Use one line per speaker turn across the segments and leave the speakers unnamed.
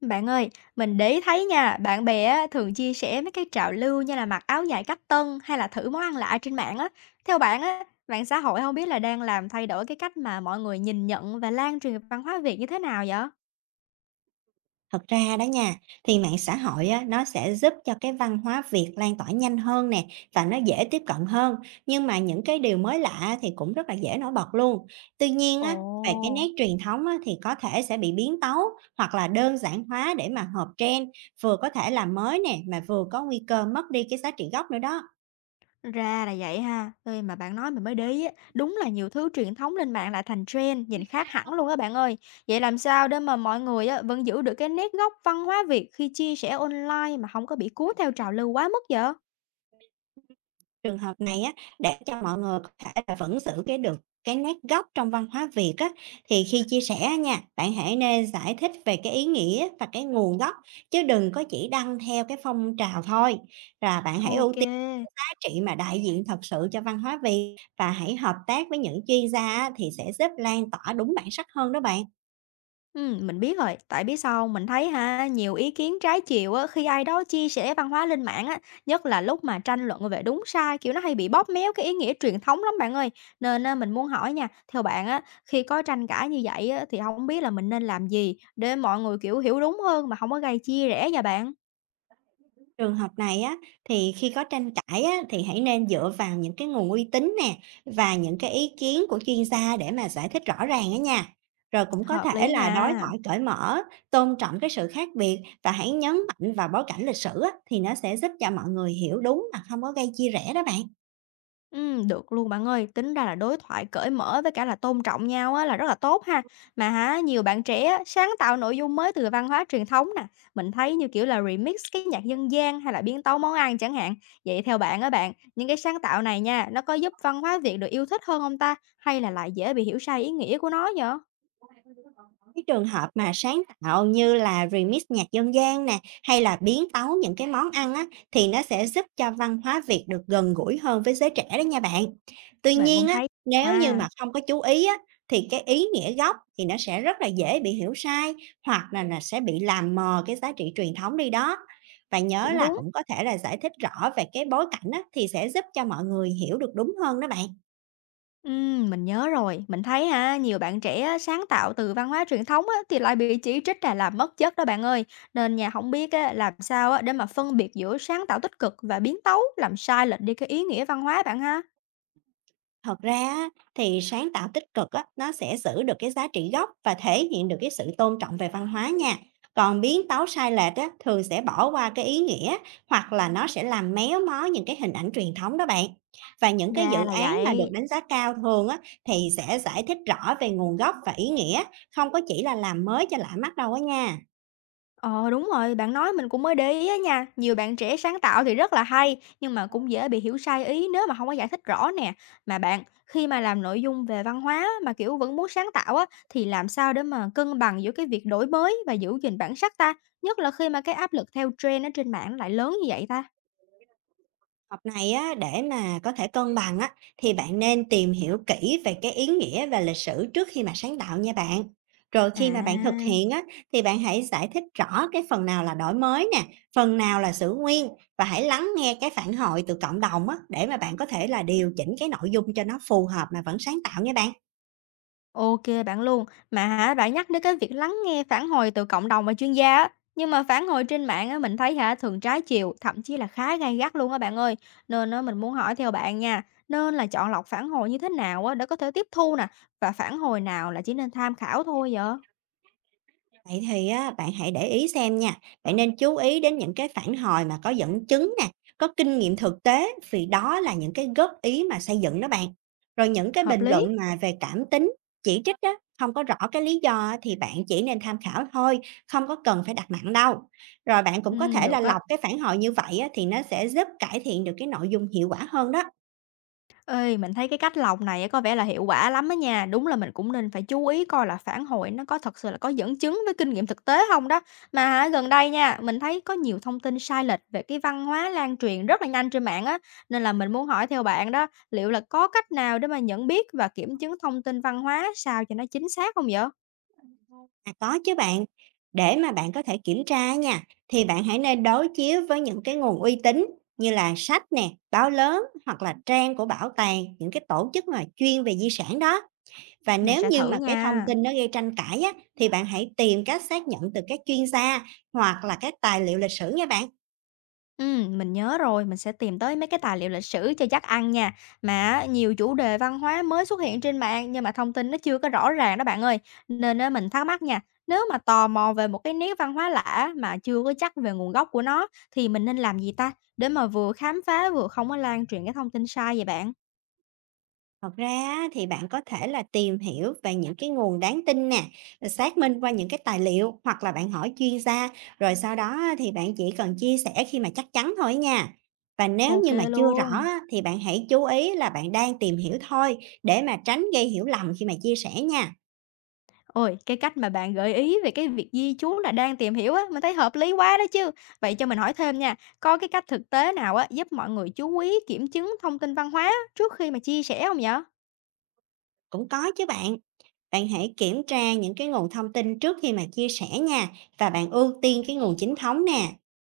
Bạn ơi, mình để ý thấy nha, bạn bè á, thường chia sẻ mấy cái trào lưu như là mặc áo dài cách tân hay là thử món ăn lạ trên mạng á. Theo bạn á, mạng xã hội không biết là đang làm thay đổi cái cách mà mọi người nhìn nhận và lan truyền văn hóa Việt như thế nào vậy?
Thật ra đó nha, thì mạng xã hội á, nó sẽ giúp cho cái văn hóa Việt lan tỏa nhanh hơn nè và nó dễ tiếp cận hơn. Nhưng mà những cái điều mới lạ thì cũng rất là dễ nổi bật luôn. Tuy nhiên
Ồ,
á, về cái nét truyền thống á, thì có thể sẽ bị biến tấu hoặc là đơn giản hóa để mà hợp trend, vừa có thể là mới nè mà vừa có nguy cơ mất đi cái giá trị gốc nữa đó.
ra là vậy ha. Ê, mà bạn nói mình mới để ý á, đúng là nhiều thứ truyền thống lên mạng lại thành trend, nhìn khác hẳn luôn á bạn ơi. Vậy làm sao để mà mọi người á, vẫn giữ được cái nét gốc văn hóa Việt khi chia sẻ online mà không có bị cuốn theo trào lưu quá mức vậy?
Trường hợp này á, để cho mọi người có thể là vẫn giữ cái được cái nét gốc trong văn hóa Việt á, thì khi chia sẻ á nha, bạn hãy nên giải thích về cái ý nghĩa và cái nguồn gốc, chứ đừng có chỉ đăng theo cái phong trào thôi. Và bạn hãy ưu
Ok.
tiên giá trị mà đại diện thật sự cho văn hóa Việt, và hãy hợp tác với những chuyên gia á, thì sẽ giúp lan tỏa đúng bản sắc hơn đó bạn.
Mình biết rồi, tại biết sao hông? Mình thấy ha, nhiều ý kiến trái chiều á, khi ai đó chia sẻ văn hóa lên mạng á, nhất là lúc mà tranh luận về đúng sai, kiểu, nó hay bị bóp méo cái ý nghĩa truyền thống lắm bạn ơi. Nên á, mình muốn hỏi nha, theo bạn á, khi có tranh cãi như vậy á, thì không biết là mình nên làm gì để mọi người, kiểu, hiểu đúng hơn mà không có gây chia rẽ nha bạn?
Trường hợp này á, thì khi có tranh cãi á, thì hãy nên dựa vào những cái nguồn uy tín nè và những cái ý kiến của chuyên gia để mà giải thích rõ ràng á nha. Rồi cũng có
Hợp
thể
lý
là đối
nha.
thoại cởi mở, tôn trọng cái sự khác biệt và hãy nhấn mạnh vào bối cảnh lịch sử á, thì nó sẽ giúp cho mọi người hiểu đúng mà không có gây chia rẽ đó bạn.
Được luôn bạn ơi. Tính ra là đối thoại cởi mở với cả là tôn trọng nhau á là rất là tốt ha. Mà hả, nhiều bạn trẻ á, sáng tạo nội dung mới từ văn hóa truyền thống nè. Mình thấy như kiểu là remix cái nhạc dân gian hay là biến tấu món ăn chẳng hạn. Vậy theo bạn á bạn, những cái sáng tạo này nha, nó có giúp văn hóa Việt được yêu thích hơn không ta? Hay là lại dễ bị hiểu sai ý nghĩa của nó vậy?
Cái trường hợp mà sáng tạo như là remix nhạc dân gian nè, hay là biến tấu những cái món ăn á, thì nó sẽ giúp cho văn hóa Việt được gần gũi hơn với giới trẻ đó nha bạn. Tuy
Mình cũng
nhiên á,
thấy
nếu như
à,
mà không có chú ý á, thì cái ý nghĩa gốc thì nó sẽ rất là dễ bị hiểu sai hoặc là, sẽ bị làm mờ cái giá trị truyền thống đi đó. Và nhớ
cũng
là
đúng.
cũng có thể là giải thích rõ về cái bối cảnh á, thì sẽ giúp cho mọi người hiểu được đúng hơn đó bạn.
Mình nhớ rồi, mình thấy ha, nhiều bạn trẻ á, sáng tạo từ văn hóa truyền thống á, thì lại bị chỉ trích là làm mất chất đó bạn ơi. Nên nhà không biết á, làm sao á, để mà phân biệt giữa sáng tạo tích cực và biến tấu, làm sai lệch đi cái ý nghĩa văn hóa bạn ha.
Thật ra á, thì sáng tạo tích cực á, nó sẽ giữ được cái giá trị gốc và thể hiện được cái sự tôn trọng về văn hóa nha. Còn biến tấu sai lệch á, thường sẽ bỏ qua cái ý nghĩa hoặc là nó sẽ làm méo mó những cái hình ảnh truyền thống đó bạn. Và những cái
Ra
dự
là
án mà được
vậy.
đánh giá cao thường á, thì sẽ giải thích rõ về nguồn gốc và ý nghĩa, không có chỉ là làm mới cho lạ mắt đâu á nha.
Ờ, đúng rồi, bạn nói mình cũng mới để ý á nha. Nhiều bạn trẻ sáng tạo thì rất là hay, nhưng mà cũng dễ bị hiểu sai ý nếu mà không có giải thích rõ nè. Mà bạn, khi mà làm nội dung về văn hóa mà kiểu vẫn muốn sáng tạo á, thì làm sao để mà cân bằng giữa cái việc đổi mới và giữ gìn bản sắc ta? Nhất là khi mà cái áp lực theo trend ở trên mạng lại lớn như vậy ta.
Học này á, để mà có thể cân bằng á, thì bạn nên tìm hiểu kỹ về cái ý nghĩa và lịch sử trước khi mà sáng tạo nha bạn. Rồi khi mà bạn thực
À.
hiện á, thì bạn hãy giải thích rõ cái phần nào là đổi mới nè, phần nào là giữ nguyên, và hãy lắng nghe cái phản hồi từ cộng đồng á, để mà bạn có thể là điều chỉnh cái nội dung cho nó phù hợp mà vẫn sáng tạo nha bạn.
OK, bạn luôn. Mà hả, bạn nhắc đến cái việc lắng nghe phản hồi từ cộng đồng và chuyên gia á, nhưng mà phản hồi trên mạng á, mình thấy hả, thường trái chiều, thậm chí là khá gay gắt luôn á bạn ơi. Nên á, mình muốn hỏi theo bạn nha, nên là chọn lọc phản hồi như thế nào á, để có thể tiếp thu nè, và phản hồi nào là chỉ nên tham khảo thôi vậy?
Vậy thì á, bạn hãy để ý xem nha, bạn nên chú ý đến những cái phản hồi mà có dẫn chứng nè, có kinh nghiệm thực tế, vì đó là những cái góp ý mà xây dựng đó bạn. Rồi những cái
Hợp
bình
lý.
luận mà về cảm tính, chỉ trích á, không có rõ cái lý do á, thì bạn chỉ nên tham khảo thôi, không có cần phải đặt nặng đâu. Rồi bạn cũng
Ừ,
có thể là
được á.
lọc cái phản hồi như vậy á, thì nó sẽ giúp cải thiện được cái nội dung hiệu quả hơn đó.
Ê, mình thấy cái cách lọc này á có vẻ là hiệu quả lắm á nha. Đúng là mình cũng nên phải chú ý coi là phản hồi nó có thật sự là có dẫn chứng với kinh nghiệm thực tế không đó. Mà hả, gần đây nha, mình thấy có nhiều thông tin sai lệch về cái văn hóa lan truyền rất là nhanh trên mạng á. Nên là mình muốn hỏi theo bạn đó, liệu là có cách nào để mà nhận biết và kiểm chứng thông tin văn hóa sao cho nó chính xác không vậy?
À, có chứ bạn. Để mà bạn có thể kiểm tra á nha, thì bạn hãy nên đối chiếu với những cái nguồn uy tín như là sách nè, báo lớn hoặc là trang của bảo tàng, những cái tổ chức mà chuyên về di sản đó. Và
Mình
nếu
sẽ
như
thử
mà cái thông
nha.
tin nó gây tranh cãi á, thì bạn hãy tìm cách xác nhận từ các chuyên gia hoặc là các tài liệu lịch sử nha bạn.
Mình nhớ rồi, mình sẽ tìm tới mấy cái tài liệu lịch sử cho chắc ăn nha. Mà á, nhiều chủ đề văn hóa mới xuất hiện trên mạng nhưng mà thông tin nó chưa có rõ ràng đó bạn ơi. Nên á, mình thắc mắc nha, nếu mà tò mò về một cái nét văn hóa lạ mà chưa có chắc về nguồn gốc của nó thì mình nên làm gì ta? Để mà vừa khám phá vừa không có lan truyền cái thông tin sai vậy bạn.
Thật ra á, thì bạn có thể là tìm hiểu về những cái nguồn đáng tin nè, rồi xác minh qua những cái tài liệu hoặc là bạn hỏi chuyên gia, rồi sau đó á, thì bạn chỉ cần chia sẻ khi mà chắc chắn thôi nha. Và nếu
Ok
như mà chưa rõ
luôn.
á, thì bạn hãy chú ý là bạn đang tìm hiểu thôi, để mà tránh gây hiểu lầm khi mà chia sẻ nha.
Ôi, cái cách mà bạn gợi ý về cái việc di trú là đang tìm hiểu á, mình thấy hợp lý quá đó chứ. Vậy cho mình hỏi thêm nha, có cái cách thực tế nào á giúp mọi người chú ý kiểm chứng thông tin văn hóa trước khi mà chia sẻ không nhở?
Cũng có chứ bạn. Bạn hãy kiểm tra những cái nguồn thông tin trước khi mà chia sẻ nha, và bạn ưu tiên cái nguồn chính thống nè.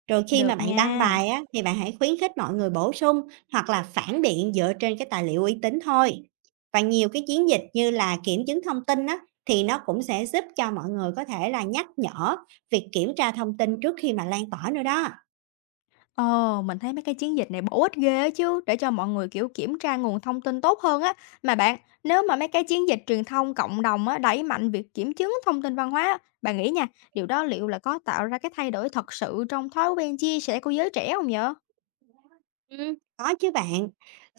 Rồi khi mà
Được
bạn đăng
nha.
bài á, thì bạn hãy khuyến khích mọi người bổ sung hoặc là phản biện dựa trên cái tài liệu uy tín thôi. Và nhiều cái chiến dịch như là kiểm chứng thông tin á, thì nó cũng sẽ giúp cho mọi người có thể là nhắc nhở việc kiểm tra thông tin trước khi mà lan tỏa nữa đó.
Ồ, mình thấy mấy cái chiến dịch này bổ ích ghê á chứ, để cho mọi người kiểu kiểm tra nguồn thông tin tốt hơn á. Mà bạn, nếu mà mấy cái chiến dịch truyền thông cộng đồng á đẩy mạnh việc kiểm chứng thông tin văn hóa, á, bạn nghĩ nha, điều đó liệu là có tạo ra cái thay đổi thật sự trong thói quen chia sẻ của giới trẻ không nhở?
Có chứ bạn.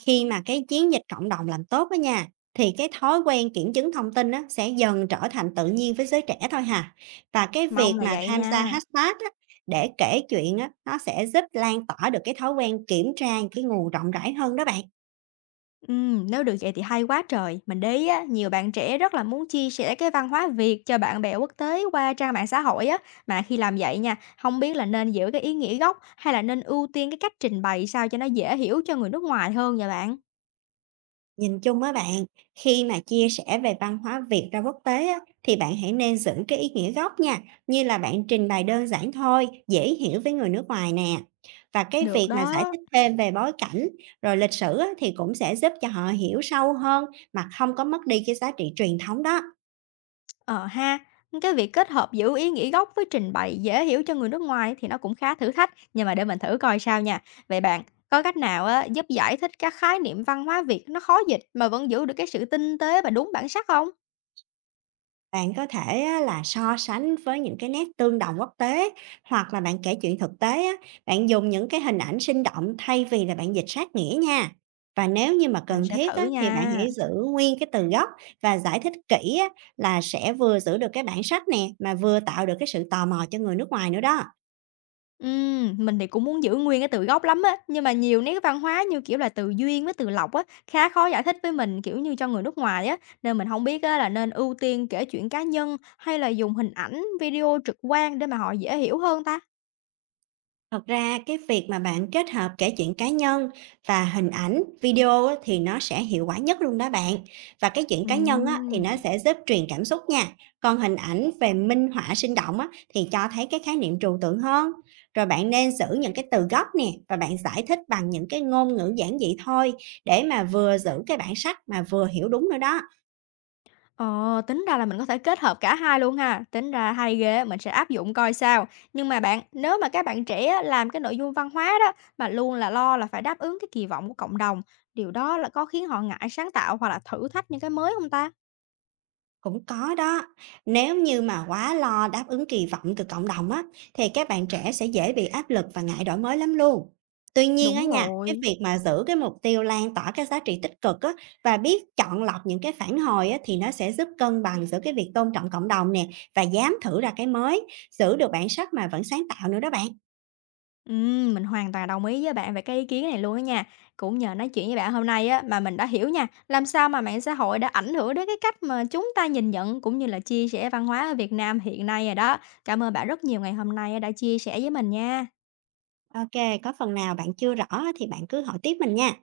Khi mà cái chiến dịch cộng đồng làm tốt đó nha, thì cái thói quen kiểm chứng thông tin á, sẽ dần trở thành tự nhiên với giới trẻ thôi hà. Và cái
Mong
việc
là
mà
vậy
tham gia
nha.
hashtag á, để kể chuyện á, nó sẽ giúp lan tỏa được cái thói quen kiểm tra cái nguồn rộng rãi hơn đó bạn.
Nếu được vậy thì hay quá trời. Mình để ý á, nhiều bạn trẻ rất là muốn chia sẻ cái văn hóa Việt cho bạn bè quốc tế qua trang mạng xã hội á. Mà khi làm vậy nha, không biết là nên giữ cái ý nghĩa gốc hay là nên ưu tiên cái cách trình bày sao cho nó dễ hiểu cho người nước ngoài hơn vậy bạn?
Nhìn chung á bạn, khi mà chia sẻ về văn hóa Việt ra quốc tế á, thì bạn hãy nên giữ cái ý nghĩa gốc nha, như là bạn trình bày đơn giản thôi, dễ hiểu với người nước ngoài nè. Và cái
Được
việc mà giải
đó.
thích thêm về bối cảnh, rồi lịch sử á, thì cũng sẽ giúp cho họ hiểu sâu hơn mà không có mất đi cái giá trị truyền thống đó.
Ờ ha, cái việc kết hợp giữ ý nghĩa gốc với trình bày dễ hiểu cho người nước ngoài thì nó cũng khá thử thách. Nhưng mà để mình thử coi sao nha. Vậy bạn, có cách nào á, giúp giải thích các khái niệm văn hóa Việt nó khó dịch mà vẫn giữ được cái sự tinh tế và đúng bản sắc không?
Bạn có thể á, là so sánh với những cái nét tương đồng quốc tế hoặc là bạn kể chuyện thực tế á, bạn dùng những cái hình ảnh sinh động thay vì là bạn dịch sát nghĩa nha. Và nếu như mà
Mình
cần
sẽ
thiết
thử
á, thì bạn hãy
nha.
giữ nguyên cái từ gốc và giải thích kỹ á, là sẽ vừa giữ được cái bản sắc nè mà vừa tạo được cái sự tò mò cho người nước ngoài nữa đó.
Mình thì cũng muốn giữ nguyên cái từ gốc lắm á, nhưng mà nhiều nét văn hóa như, kiểu là, từ duyên với từ lộc á, khá khó giải thích với mình, kiểu như, cho người nước ngoài á, nên mình không biết á là nên ưu tiên kể chuyện cá nhân hay là dùng hình ảnh, video trực quan để mà họ dễ hiểu hơn ta?
Thật ra cái việc mà bạn kết hợp kể chuyện cá nhân và hình ảnh, video á, thì nó sẽ hiệu quả nhất luôn đó bạn. Và cái chuyện cá nhân á, thì nó
Ừm.
sẽ giúp truyền cảm xúc nha. Còn hình ảnh về minh họa sinh động á, thì cho thấy cái khái niệm trừu tượng hơn. Rồi bạn nên giữ những cái từ gốc nè và bạn giải thích bằng những cái ngôn ngữ giản dị thôi, để mà vừa giữ cái bản sắc mà vừa hiểu đúng nữa đó.
Ờ, tính ra là mình có thể kết hợp cả hai luôn ha. Tính ra hay ghê, mình sẽ áp dụng coi sao. Nhưng mà bạn, nếu mà các bạn trẻ á, làm cái nội dung văn hóa đó mà luôn là lo là phải đáp ứng cái kỳ vọng của cộng đồng, điều đó là có khiến họ ngại sáng tạo hoặc là thử thách những cái mới không ta?
Cũng có đó. Nếu như mà quá lo đáp ứng kỳ vọng từ cộng đồng á, thì các bạn trẻ sẽ dễ bị áp lực và ngại đổi mới lắm luôn. Tuy nhiên á
Đúng
nha, cái
rồi.
việc mà giữ cái mục tiêu lan tỏa các giá trị tích cực á, và biết chọn lọc những cái phản hồi á, thì nó sẽ giúp cân bằng giữa cái việc tôn trọng cộng đồng nè và dám thử ra cái mới, giữ được bản sắc mà vẫn sáng tạo nữa đó bạn.
Mình hoàn toàn đồng ý với bạn về cái ý kiến này luôn á nha. Cũng nhờ nói chuyện với bạn hôm nay á mà mình đã hiểu nha, làm sao mà mạng xã hội đã ảnh hưởng đến cái cách mà chúng ta nhìn nhận cũng như là chia sẻ văn hóa ở Việt Nam hiện nay rồi đó. Cảm ơn bạn rất nhiều ngày hôm nay đã chia sẻ với mình nha.
Ok, có phần nào bạn chưa rõ á, thì bạn cứ hỏi tiếp mình nha.